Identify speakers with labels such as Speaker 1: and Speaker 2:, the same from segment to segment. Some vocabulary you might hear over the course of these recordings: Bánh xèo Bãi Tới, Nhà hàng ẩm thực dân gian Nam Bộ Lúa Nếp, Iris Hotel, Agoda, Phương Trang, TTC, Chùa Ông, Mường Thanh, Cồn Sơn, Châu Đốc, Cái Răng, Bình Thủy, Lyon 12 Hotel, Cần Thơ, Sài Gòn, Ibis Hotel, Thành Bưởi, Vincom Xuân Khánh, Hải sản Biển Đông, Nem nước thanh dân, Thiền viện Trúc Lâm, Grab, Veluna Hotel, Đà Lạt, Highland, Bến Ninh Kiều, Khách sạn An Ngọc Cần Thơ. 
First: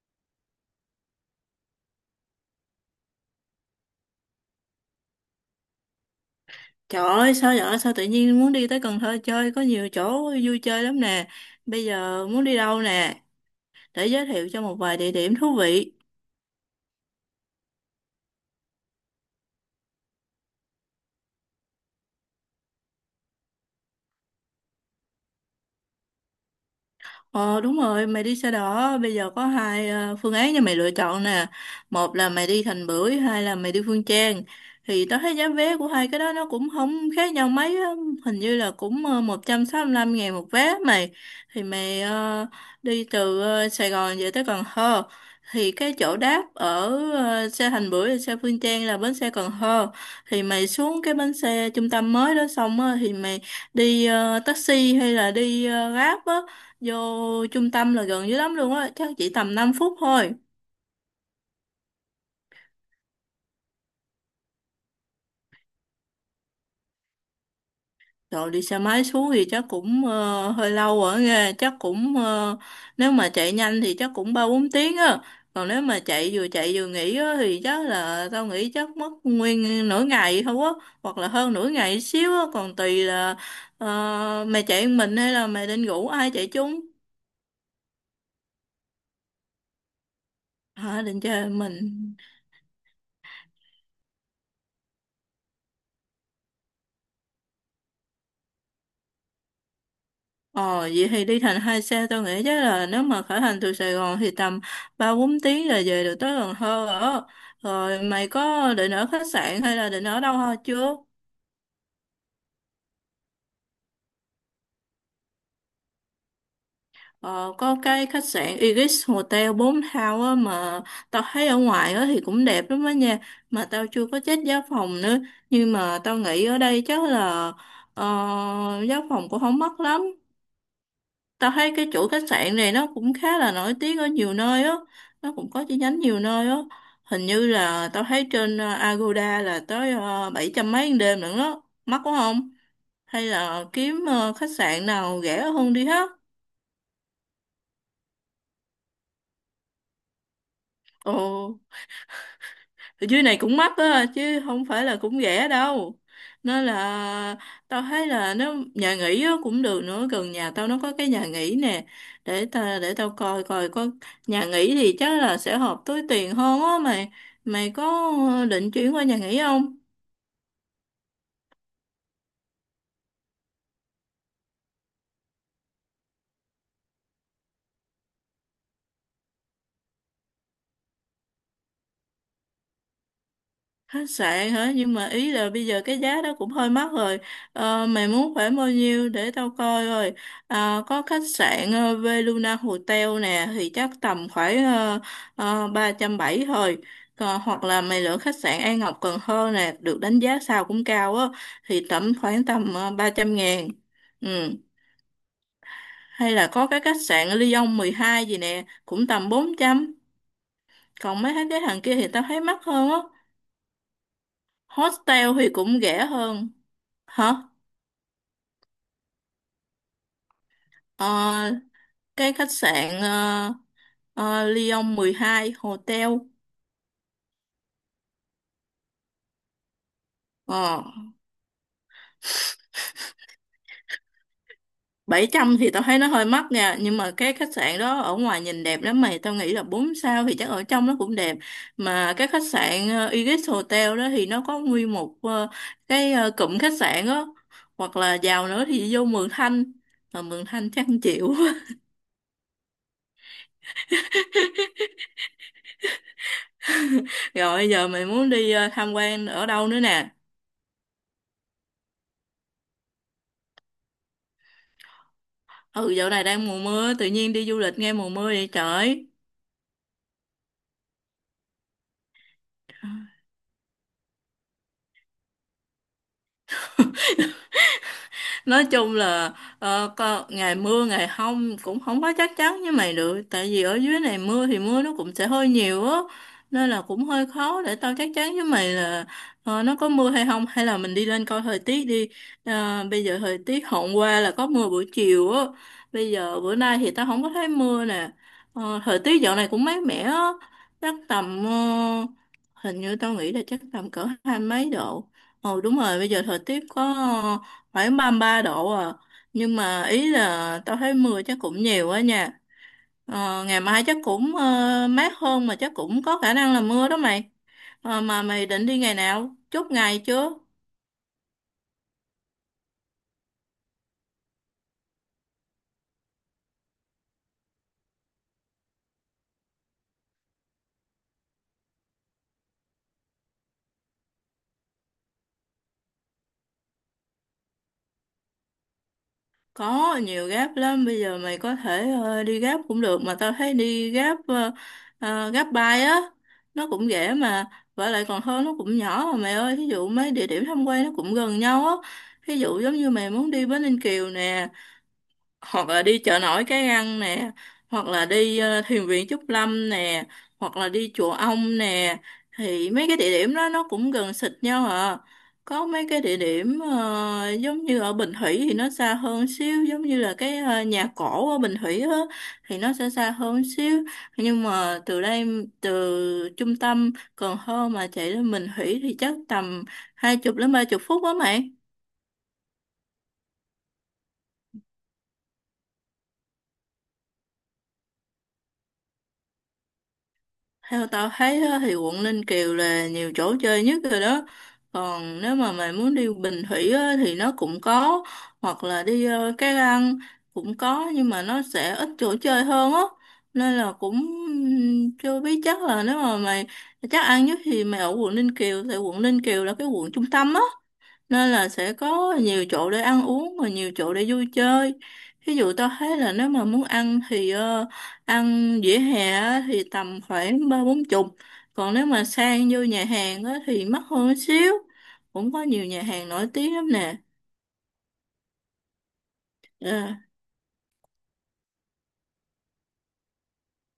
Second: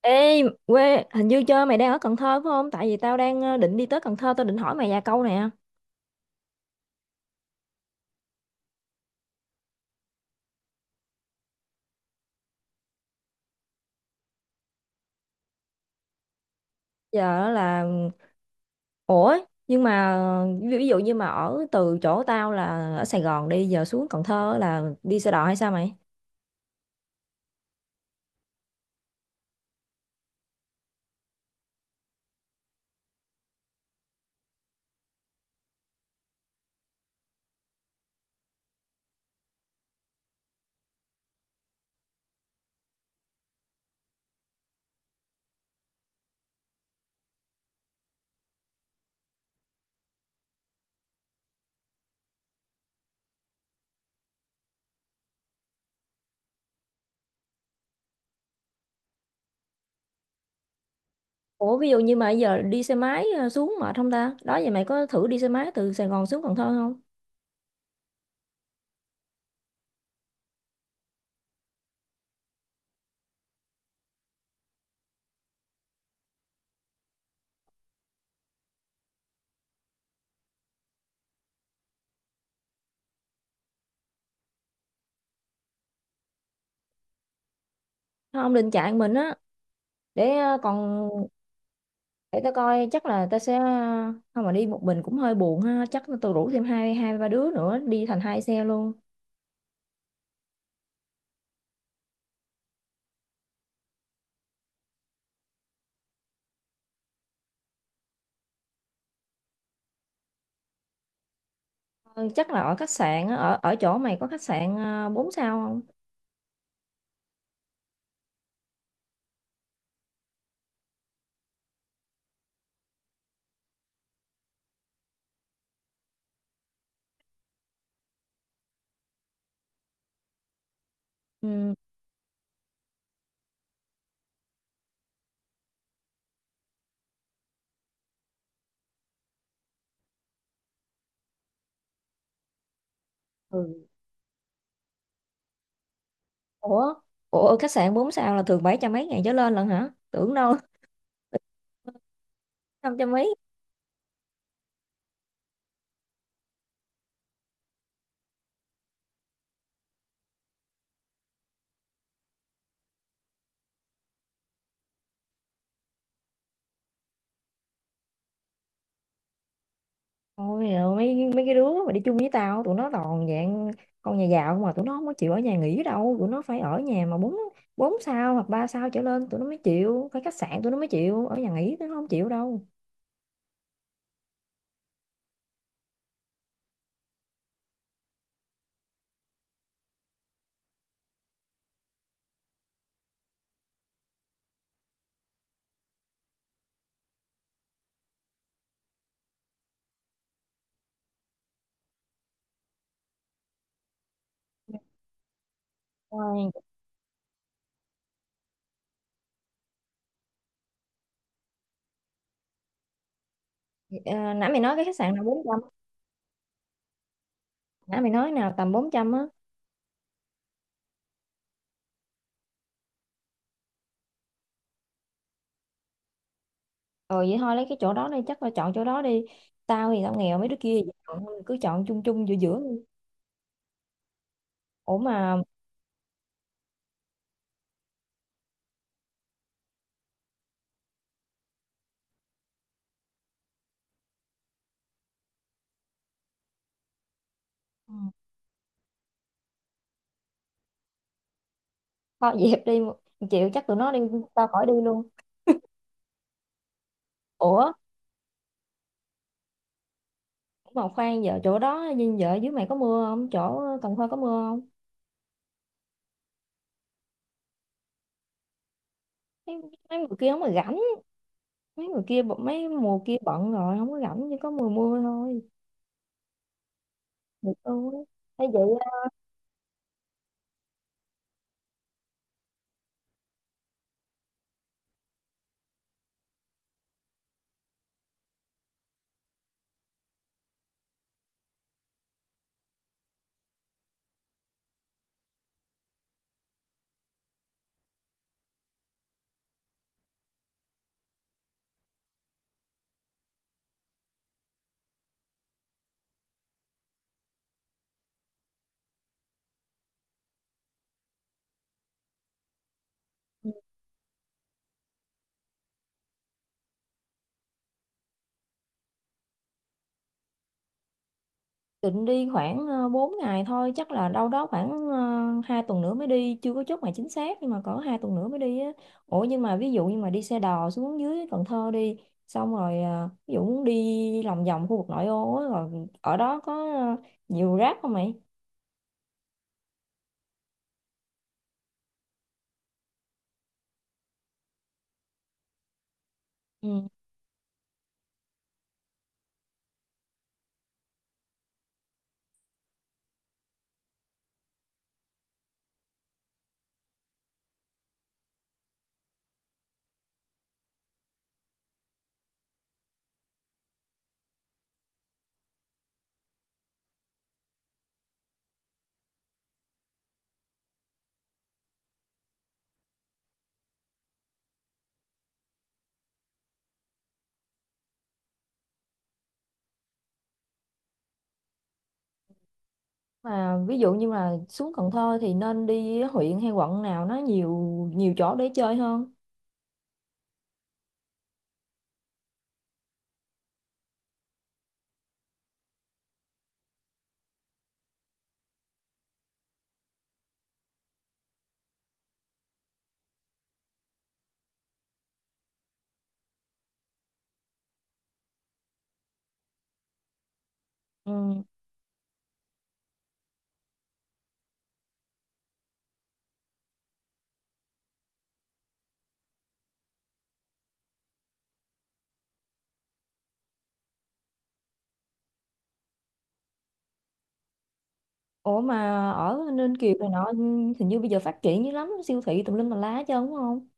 Speaker 1: Ê, quê, hình như chơi mày đang ở Cần Thơ phải không? Tại vì tao đang định đi tới Cần Thơ, tao định hỏi mày vài câu nè.
Speaker 2: Trời ơi, sao vậy? Sao tự nhiên muốn đi tới Cần Thơ chơi? Có nhiều chỗ vui chơi lắm nè. Bây giờ muốn đi đâu nè? Để giới thiệu cho một vài địa điểm thú vị.
Speaker 1: Giờ là, ủa, nhưng mà ví ví dụ như mà ở từ chỗ tao là ở Sài Gòn đi, giờ xuống Cần Thơ là đi xe đò hay sao mày?
Speaker 2: Ờ đúng rồi, mày đi xe đỏ, bây giờ có hai phương án cho mày lựa chọn nè. Một là mày đi Thành Bưởi, hai là mày đi Phương Trang. Thì tao thấy giá vé của hai cái đó nó cũng không khác nhau mấy á, hình như là cũng 165.000 một vé mày. Thì mày đi từ Sài Gòn về tới Cần Thơ. Thì cái chỗ đáp ở xe Thành Bưởi và xe Phương Trang là bến xe Cần Thơ. Thì mày xuống cái bến xe trung tâm mới đó xong á, thì mày đi taxi hay là đi Grab á. Vô trung tâm là gần dưới lắm luôn á, chắc chỉ tầm 5 phút thôi.
Speaker 1: Ủa, ví dụ như mà giờ đi xe máy xuống mệt không ta? Đó vậy mày có thử đi xe máy từ Sài Gòn xuống Cần Thơ không?
Speaker 2: Rồi đi xe máy xuống thì chắc cũng hơi lâu ở nghe, chắc cũng nếu mà chạy nhanh thì chắc cũng 3 4 tiếng á. Còn nếu mà chạy vừa nghỉ á, thì chắc là tao nghĩ chắc mất nguyên nửa ngày thôi á, hoặc là hơn nửa ngày xíu á, còn tùy là mày chạy một mình hay là mày định rủ ai chạy chung.
Speaker 1: Không, định chạy mình á, để ờ,
Speaker 2: Hả,
Speaker 1: còn,
Speaker 2: định chơi một mình.
Speaker 1: để tao coi chắc là tao sẽ, không mà đi một mình cũng hơi buồn ha, chắc tao rủ thêm hai ba đứa nữa, đi thành hai xe luôn.
Speaker 2: Ờ, vậy thì đi thành hai xe tôi nghĩ chắc là nếu mà khởi hành từ Sài Gòn thì tầm 3 4 tiếng là về được tới Cần Thơ rồi. Rồi mày có định ở khách sạn hay là định ở đâu thôi chưa?
Speaker 1: Ừ, chắc là ở khách sạn á, ở ở chỗ mày có khách sạn à, 4 sao không?
Speaker 2: Ờ, có cái khách sạn Ibis Hotel 4 sao á mà tao thấy ở ngoài á thì cũng đẹp lắm á nha. Mà tao chưa có check giá phòng nữa. Nhưng mà tao nghĩ ở đây chắc là ờ, giá phòng cũng không mắc lắm. Tao thấy
Speaker 1: Ừ.
Speaker 2: cái chuỗi khách sạn này nó cũng khá là nổi tiếng ở nhiều nơi á, nó cũng có chi nhánh nhiều nơi á. Hình như là tao thấy trên Agoda là tới 700 mấy một đêm nữa đó, mắc quá không? Hay
Speaker 1: Ừ.
Speaker 2: là kiếm khách sạn nào rẻ hơn đi ha?
Speaker 1: Ủa, ủa khách sạn 4 sao là thường bảy trăm mấy ngàn trở lên lận hả? Tưởng đâu
Speaker 2: Ồ.
Speaker 1: năm
Speaker 2: Ở
Speaker 1: trăm
Speaker 2: dưới
Speaker 1: mấy.
Speaker 2: này cũng mắc á chứ không phải là cũng rẻ đâu, nên là tao thấy là nếu nhà nghỉ á, cũng được nữa. Gần nhà tao nó có cái nhà nghỉ nè, để ta để tao coi coi có. Nhà nghỉ thì chắc là sẽ hợp túi tiền hơn á mày. Mày có định chuyển qua nhà nghỉ không?
Speaker 1: Ôi giời, mấy mấy cái đứa mà đi chung với tao tụi nó toàn dạng con nhà giàu mà tụi nó không có chịu ở nhà nghỉ đâu, tụi nó phải ở nhà mà bốn bốn sao hoặc ba sao trở lên tụi nó mới chịu, phải khách sạn tụi nó mới chịu, ở nhà nghỉ tụi nó không chịu đâu.
Speaker 2: Khách sạn hả, nhưng mà ý là bây giờ cái giá đó cũng hơi mắc rồi. Ờ, mày muốn khoảng bao nhiêu để tao coi rồi. À, có khách sạn Veluna Hotel nè thì chắc tầm khoảng 370 thôi. Còn, hoặc là mày lựa khách sạn An Ngọc Cần Thơ nè, được đánh giá sao cũng cao á, thì tầm khoảng tầm 300.000. Ừ. Hay là
Speaker 1: Rồi,
Speaker 2: có cái khách sạn Lyon 12 gì nè cũng tầm 400. Còn mấy cái hàng kia thì tao thấy mắc hơn á.
Speaker 1: ờ, nãy mày nói cái khách sạn nào
Speaker 2: Hostel thì
Speaker 1: trăm,
Speaker 2: cũng rẻ hơn. Hả?
Speaker 1: nãy mày nói nào tầm bốn trăm á?
Speaker 2: Ờ, cái khách sạn Lyon 12 Hotel.
Speaker 1: Ờ vậy thôi lấy cái chỗ đó đi, chắc là chọn chỗ đó đi. Tao thì tao nghèo, mấy đứa kia
Speaker 2: ờ,
Speaker 1: thì chọn thôi, cứ chọn chung chung giữa giữa đi. Ủa
Speaker 2: bảy
Speaker 1: mà.
Speaker 2: trăm thì tao thấy nó hơi mắc nha, nhưng mà cái khách sạn đó ở ngoài nhìn đẹp lắm mày, tao nghĩ là 4 sao thì chắc ở trong nó cũng đẹp. Mà cái khách sạn Iris Hotel đó thì nó có nguyên một cái cụm khách sạn đó.
Speaker 1: Ừ.
Speaker 2: Hoặc là giàu nữa thì vô Mường Thanh, mà Mường Thanh chắc không chịu.
Speaker 1: Kho dẹp đi. Chịu chắc tụi nó đi, tao khỏi đi luôn. Ủa
Speaker 2: Rồi giờ mày muốn đi tham quan ở đâu nữa nè?
Speaker 1: mà khoan, giờ chỗ đó nhìn vợ dưới mày có mưa không, chỗ Cần Thơ có mưa không?
Speaker 2: Ừ, dạo này đang mùa mưa, tự nhiên đi du lịch nghe mùa mưa vậy trời.
Speaker 1: mấy, Mấy người kia không mà rảnh, mấy mùa kia bận rồi không có rảnh, chỉ có mùa mưa thôi được luôn á. Thấy vậy.
Speaker 2: Nói chung là có, ngày mưa ngày không cũng không có chắc chắn với mày được, tại vì ở dưới này mưa thì mưa nó cũng sẽ hơi nhiều á, nên là cũng hơi khó để tao chắc chắn với mày là nó có mưa hay không, hay là mình đi lên coi thời tiết đi. Ờ, bây giờ thời tiết hôm qua là có mưa buổi chiều á, bây giờ bữa nay thì tao không có thấy mưa nè. Ờ, thời tiết dạo này cũng mát mẻ á, chắc tầm hình như tao nghĩ là chắc tầm cỡ 20 mấy độ. Ồ đúng rồi, bây giờ thời tiết có phải 33 độ à, nhưng mà ý là tao thấy mưa chắc cũng nhiều á nha. Ờ, ngày mai chắc cũng mát hơn mà chắc cũng có khả năng là mưa đó mày. Ờ, mà mày định đi ngày nào, chốt ngày chưa?
Speaker 1: Định đi khoảng 4 ngày thôi, chắc là đâu đó khoảng 2 tuần nữa mới đi, chưa có chốt ngày chính xác nhưng mà cỡ 2 tuần nữa mới đi á. Ủa nhưng mà ví dụ như mà đi xe đò xuống dưới Cần Thơ đi, xong rồi ví dụ muốn đi lòng vòng khu vực nội ô á, rồi ở đó có nhiều rác không mày?
Speaker 2: Có nhiều gáp lắm, bây giờ mày có thể đi gáp cũng được, mà tao thấy đi gáp gáp á, nó
Speaker 1: Ừ.
Speaker 2: cũng rẻ mà. Và lại còn hơn nó cũng nhỏ mà mày ơi, thí dụ mấy địa điểm tham quan nó cũng gần nhau á. Thí dụ giống như mày muốn đi Bến Ninh Kiều nè, hoặc là đi chợ nổi Cái Răng nè, hoặc là đi thiền viện Trúc Lâm nè, hoặc là đi chùa Ông nè. Thì mấy cái địa điểm đó nó cũng gần xịt nhau à. Có mấy cái địa điểm giống như ở Bình Thủy thì nó xa hơn xíu, giống như là cái nhà cổ ở Bình Thủy á thì nó sẽ xa hơn xíu. Nhưng mà từ đây, từ trung tâm Cần Thơ mà chạy lên Bình Thủy thì chắc tầm 20 đến 30 phút á mày.
Speaker 1: Mà ví dụ như mà xuống Cần Thơ thì nên đi huyện hay quận nào nó nhiều nhiều chỗ để chơi hơn?
Speaker 2: Theo tao thấy á, thì quận Ninh Kiều là nhiều chỗ chơi nhất rồi đó. Còn nếu mà mày muốn đi Bình Thủy á, thì nó cũng có. Hoặc là đi Cái Răng cũng có, nhưng mà nó sẽ ít chỗ chơi hơn á. Nên là cũng chưa biết, chắc là nếu mà mày chắc ăn nhất thì mày ở quận Ninh Kiều. Tại quận Ninh Kiều là cái quận trung tâm á, nên
Speaker 1: Ừ.
Speaker 2: là sẽ có nhiều chỗ để ăn uống và nhiều chỗ để vui chơi. Ví dụ tao thấy là nếu mà muốn ăn thì ăn vỉa hè á thì tầm khoảng 3 4 chục. Còn nếu mà sang vô nhà hàng á thì mắc hơn một xíu, cũng có nhiều nhà hàng nổi tiếng lắm nè.
Speaker 1: Ủa mà ở
Speaker 2: ờ
Speaker 1: Ninh Kiều này nọ, hình như bây giờ phát triển dữ lắm, siêu thị tùm lum tà lá hết trơn đúng không?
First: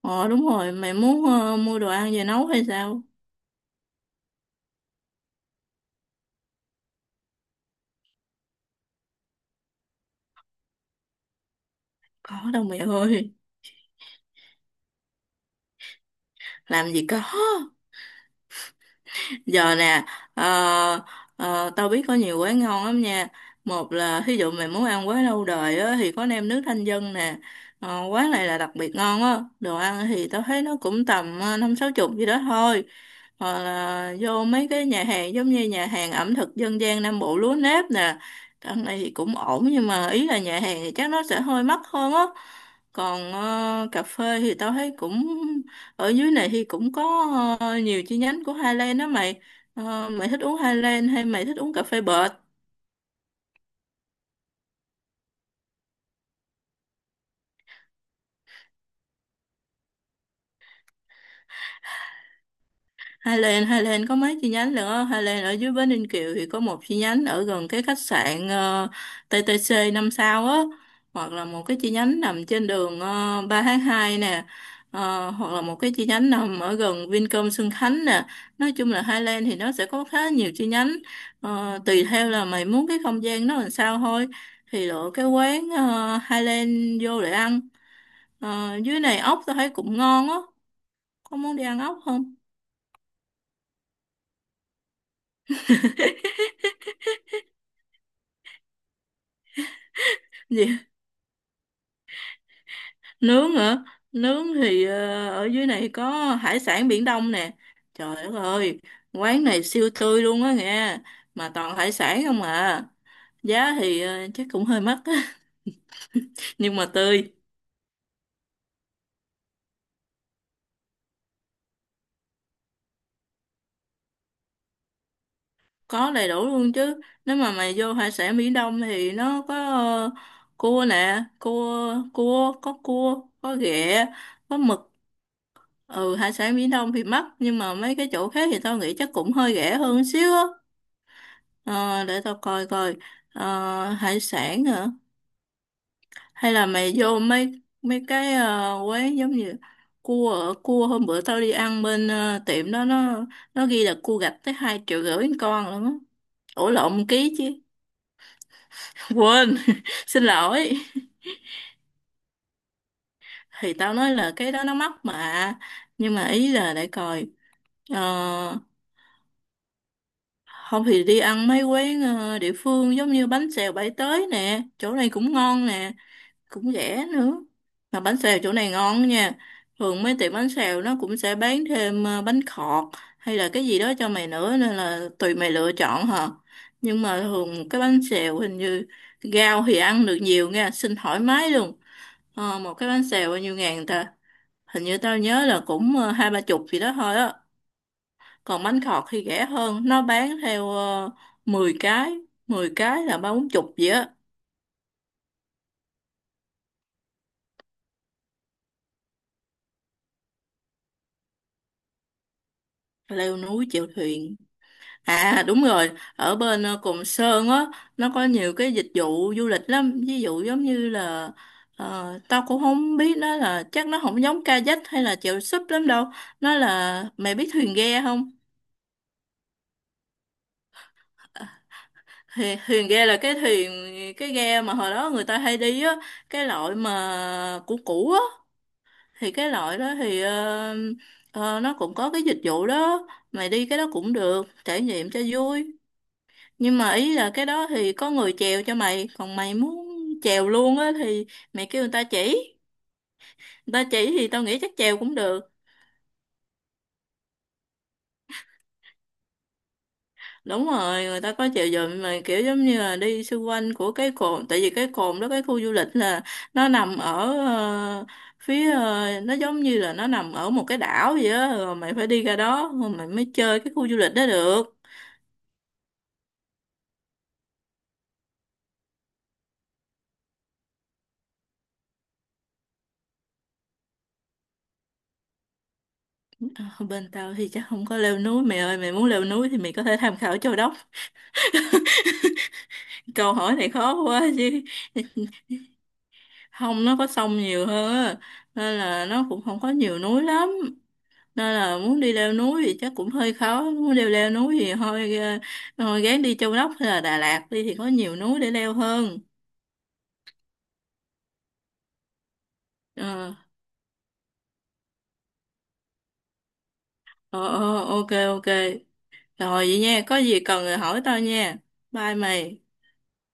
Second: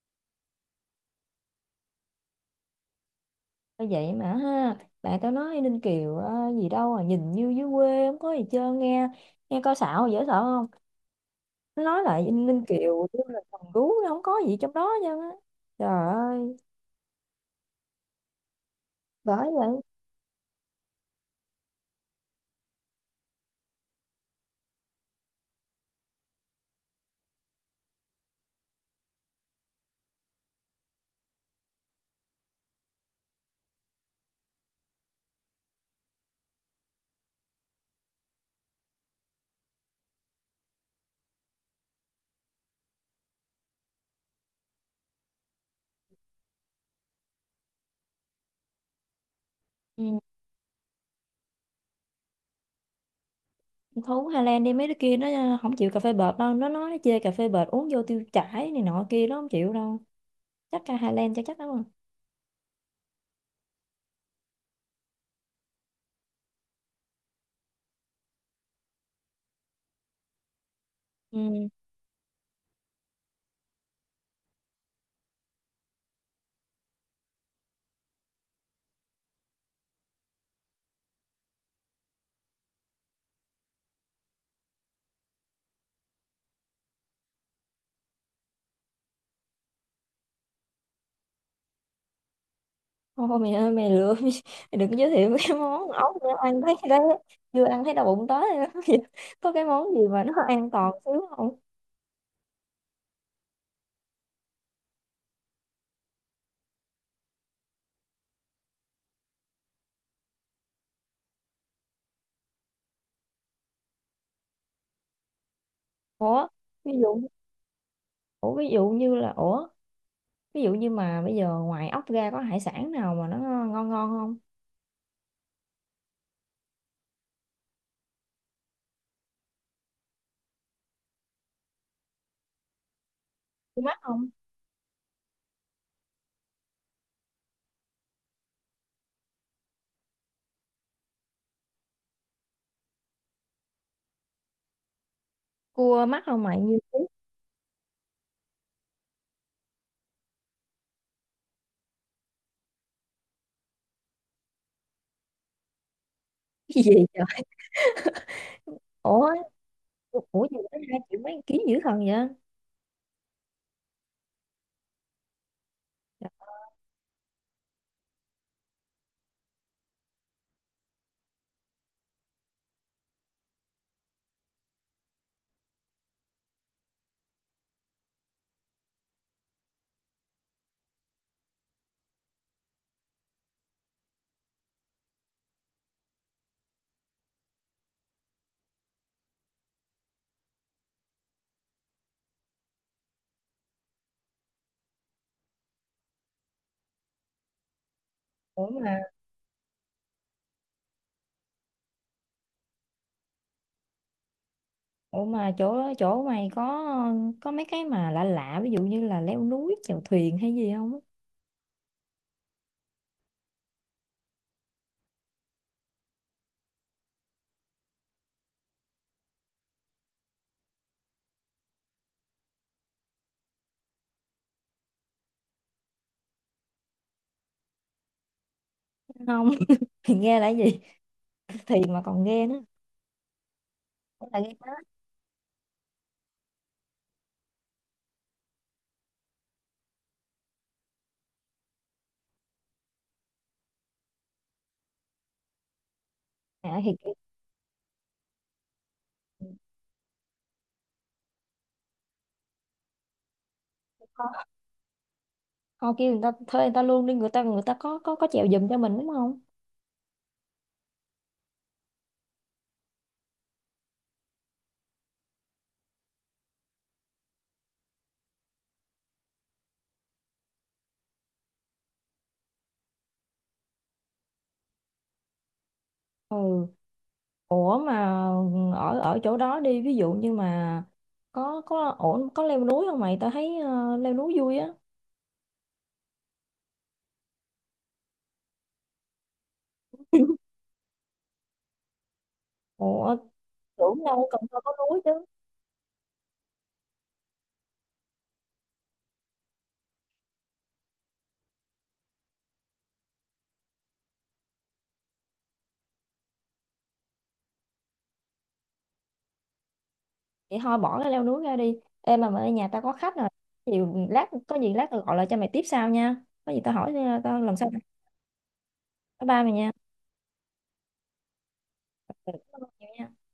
Speaker 2: ờ, Đúng rồi, mày muốn mua đồ ăn về nấu hay sao?
Speaker 1: Bởi vậy mà ha, bạn tao nói Ninh Kiều gì đâu à, nhìn như dưới quê không có gì chơi, nghe nghe coi xạo dễ sợ không, nó nói lại Ninh
Speaker 2: Có
Speaker 1: Ninh
Speaker 2: đâu mẹ
Speaker 1: Kiều như
Speaker 2: ơi,
Speaker 1: là thằng gú nó không có gì trong đó chứ á, trời ơi
Speaker 2: làm gì có.
Speaker 1: bởi
Speaker 2: Giờ
Speaker 1: vậy.
Speaker 2: nè, ờ, tao biết có nhiều quán ngon lắm nha. Một là thí dụ mày muốn ăn quán lâu đời á, thì có nem nước thanh dân nè. Ờ, quán này là đặc biệt ngon á, đồ ăn thì tao thấy nó cũng tầm 5 6 chục gì đó thôi. Hoặc là vô mấy cái nhà hàng, giống như nhà hàng ẩm thực dân gian Nam Bộ Lúa Nếp nè. Ăn này thì cũng ổn, nhưng mà ý là nhà hàng thì chắc nó sẽ hơi mắc hơn á. Còn cà phê thì tao thấy cũng ở dưới này thì cũng có nhiều chi nhánh của Highland đó mày. Ờ,
Speaker 1: Ừ.
Speaker 2: mày thích uống Highland hay mày thích uống cà phê bệt?
Speaker 1: Thu Hà Lan đi, mấy đứa kia nó không chịu cà phê bệt đâu, nó nói nó chê cà phê bệt uống vô tiêu chảy này nọ kia, nó không chịu đâu, chắc ca Hà Lan cho chắc đúng không?
Speaker 2: Highland có mấy chi nhánh lận á. Highland ở dưới Bến Ninh Kiều thì có một chi nhánh ở gần cái khách sạn TTC 5 sao á. Hoặc là một
Speaker 1: Ừ.
Speaker 2: cái chi nhánh nằm trên đường 3 tháng 2 nè. Ờ, hoặc là một cái chi nhánh nằm ở gần Vincom Xuân Khánh nè. Nói chung là Highland thì nó sẽ có khá nhiều chi nhánh. Ờ, tùy theo là mày muốn cái không gian nó làm sao thôi. Thì lựa cái quán Highland vô để ăn. Ờ, dưới này ốc tao thấy cũng ngon á. Có muốn đi ăn ốc không?
Speaker 1: Ô mày ơi, mày lừa mày đừng giới thiệu cái món ốc nữa, ăn thấy đấy, chưa ăn thấy đau bụng tới rồi đó. Có cái món gì mà nó an
Speaker 2: Gì?
Speaker 1: toàn xíu không?
Speaker 2: Nướng hả? Nướng thì ở dưới này có hải sản Biển Đông nè. Trời đất ơi, quán này siêu tươi luôn á nghe. Mà toàn hải sản không à. Giá thì chắc cũng hơi mắc á.
Speaker 1: Ủa
Speaker 2: Nhưng mà
Speaker 1: ví dụ
Speaker 2: tươi.
Speaker 1: ủa Ví dụ như là, ví dụ như mà bây giờ ngoài ốc ra có hải sản nào mà nó ngon ngon không?
Speaker 2: Có đầy đủ luôn chứ. Nếu mà mày vô hải sản Biển Đông thì nó có cua nè. Cua, cua, có
Speaker 1: Cua mắt
Speaker 2: ghẹ,
Speaker 1: không?
Speaker 2: có mực. Ừ, hải sản Biển Đông thì mắc, nhưng mà mấy cái chỗ khác thì tao nghĩ chắc cũng hơi rẻ hơn xíu á. Ờ, để tao coi coi. Ờ, hải sản hả,
Speaker 1: Cua mắt không
Speaker 2: hay
Speaker 1: mày
Speaker 2: là
Speaker 1: như
Speaker 2: mày
Speaker 1: thế?
Speaker 2: vô mấy mấy cái quán giống như cua ở- cua hôm bữa tao đi ăn bên tiệm đó nó ghi là cua gạch tới 2,5 triệu một con luôn á. Ủa
Speaker 1: Cái gì
Speaker 2: lộn, một ký
Speaker 1: trời.
Speaker 2: chứ.
Speaker 1: Ủa
Speaker 2: Quên, xin
Speaker 1: Ủa gì
Speaker 2: lỗi.
Speaker 1: tới 2 triệu mấy ký dữ thần vậy?
Speaker 2: Thì tao nói là cái đó nó mắc mà, nhưng mà
Speaker 1: Dạ,
Speaker 2: ý là để coi. Ờ, không thì đi ăn mấy quán địa phương giống như bánh xèo Bãi Tới nè, chỗ này cũng ngon nè, cũng rẻ nữa. Mà bánh xèo chỗ này ngon nha. Thường mấy tiệm bánh xèo nó cũng sẽ bán thêm bánh khọt hay là cái gì đó cho mày nữa, nên là tùy mày lựa chọn hả. Nhưng mà thường cái bánh xèo hình như rau thì ăn được nhiều nha, xin thoải mái luôn. Ờ, một cái bánh xèo bao nhiêu ngàn ta? Hình như tao nhớ là cũng 2 3 chục gì đó thôi á. Còn
Speaker 1: ủa
Speaker 2: bánh
Speaker 1: mà,
Speaker 2: khọt thì rẻ hơn, nó bán theo uh, 10 cái, 10 cái là 3 4 chục vậy á.
Speaker 1: ủa mà chỗ chỗ mày có mấy cái mà lạ lạ ví dụ như là leo núi chèo thuyền hay gì không?
Speaker 2: Leo núi chèo thuyền. À đúng rồi, ở bên Cồn Sơn á nó có nhiều cái dịch vụ du lịch lắm, ví dụ giống như là tao cũng không biết nó là chắc nó không giống kayak hay là chèo súp lắm đâu. Nó là mày biết thuyền ghe không?
Speaker 1: Không thì nghe là cái gì, thì mà còn nghe
Speaker 2: thuyền,
Speaker 1: nữa?
Speaker 2: thuyền ghe là cái thuyền,
Speaker 1: Thế
Speaker 2: cái
Speaker 1: là nghe
Speaker 2: ghe
Speaker 1: đó.
Speaker 2: mà hồi đó người ta hay đi á, cái loại mà cũ cũ á. Thì cái loại đó thì nó cũng có cái dịch vụ đó. Mày đi cái đó cũng được, trải nghiệm cho vui. Nhưng
Speaker 1: À, thì
Speaker 2: mà ý
Speaker 1: kiểu.
Speaker 2: là cái đó thì có người chèo cho mày, còn mày muốn chèo luôn á thì mày kêu người ta chỉ, người ta chỉ thì tao nghĩ chắc chèo cũng được.
Speaker 1: Họ kêu người ta, thuê người ta luôn đi, người ta có có chèo giùm cho mình đúng không?
Speaker 2: Đúng rồi, người ta có chèo giùm, mà kiểu giống như là đi xung quanh của cái cồn. Tại vì cái cồn đó, cái khu du lịch là nó nằm ở phía nó giống như là nó nằm ở một cái đảo vậy á, rồi mày phải đi ra đó rồi mày mới chơi cái khu du lịch đó được.
Speaker 1: Ừ. Ủa mà ở ở chỗ đó đi, ví dụ như mà có ổn, có leo núi không mày? Tao thấy leo núi vui á.
Speaker 2: Ờ, bên tao thì chắc không có leo núi mày ơi, mày muốn leo núi thì mày có thể tham khảo Châu Đốc.
Speaker 1: Ủa,
Speaker 2: Câu hỏi này khó
Speaker 1: tưởng
Speaker 2: quá
Speaker 1: đâu Cần
Speaker 2: chứ.
Speaker 1: Thơ có núi chứ.
Speaker 2: Không, nó có sông nhiều hơn á, nên là nó cũng không có nhiều núi lắm, nên là muốn đi leo núi thì chắc cũng hơi khó. Muốn leo leo núi thì thôi thôi gán đi Châu Đốc hay là Đà Lạt đi thì có nhiều núi để leo hơn.
Speaker 1: Vậy thôi bỏ cái leo núi ra đi. Ê mà ở nhà tao có khách rồi,
Speaker 2: ờ
Speaker 1: chiều lát có gì lát tao gọi lại cho mày tiếp sau nha, có gì tao hỏi tao làm sao.
Speaker 2: ờ, ok ok.
Speaker 1: Tao ba mày
Speaker 2: Rồi
Speaker 1: nha.
Speaker 2: vậy nha, có gì cần thì hỏi tao nha. Bye
Speaker 1: Ừ,
Speaker 2: mày.
Speaker 1: cảm ơn nhiều nha.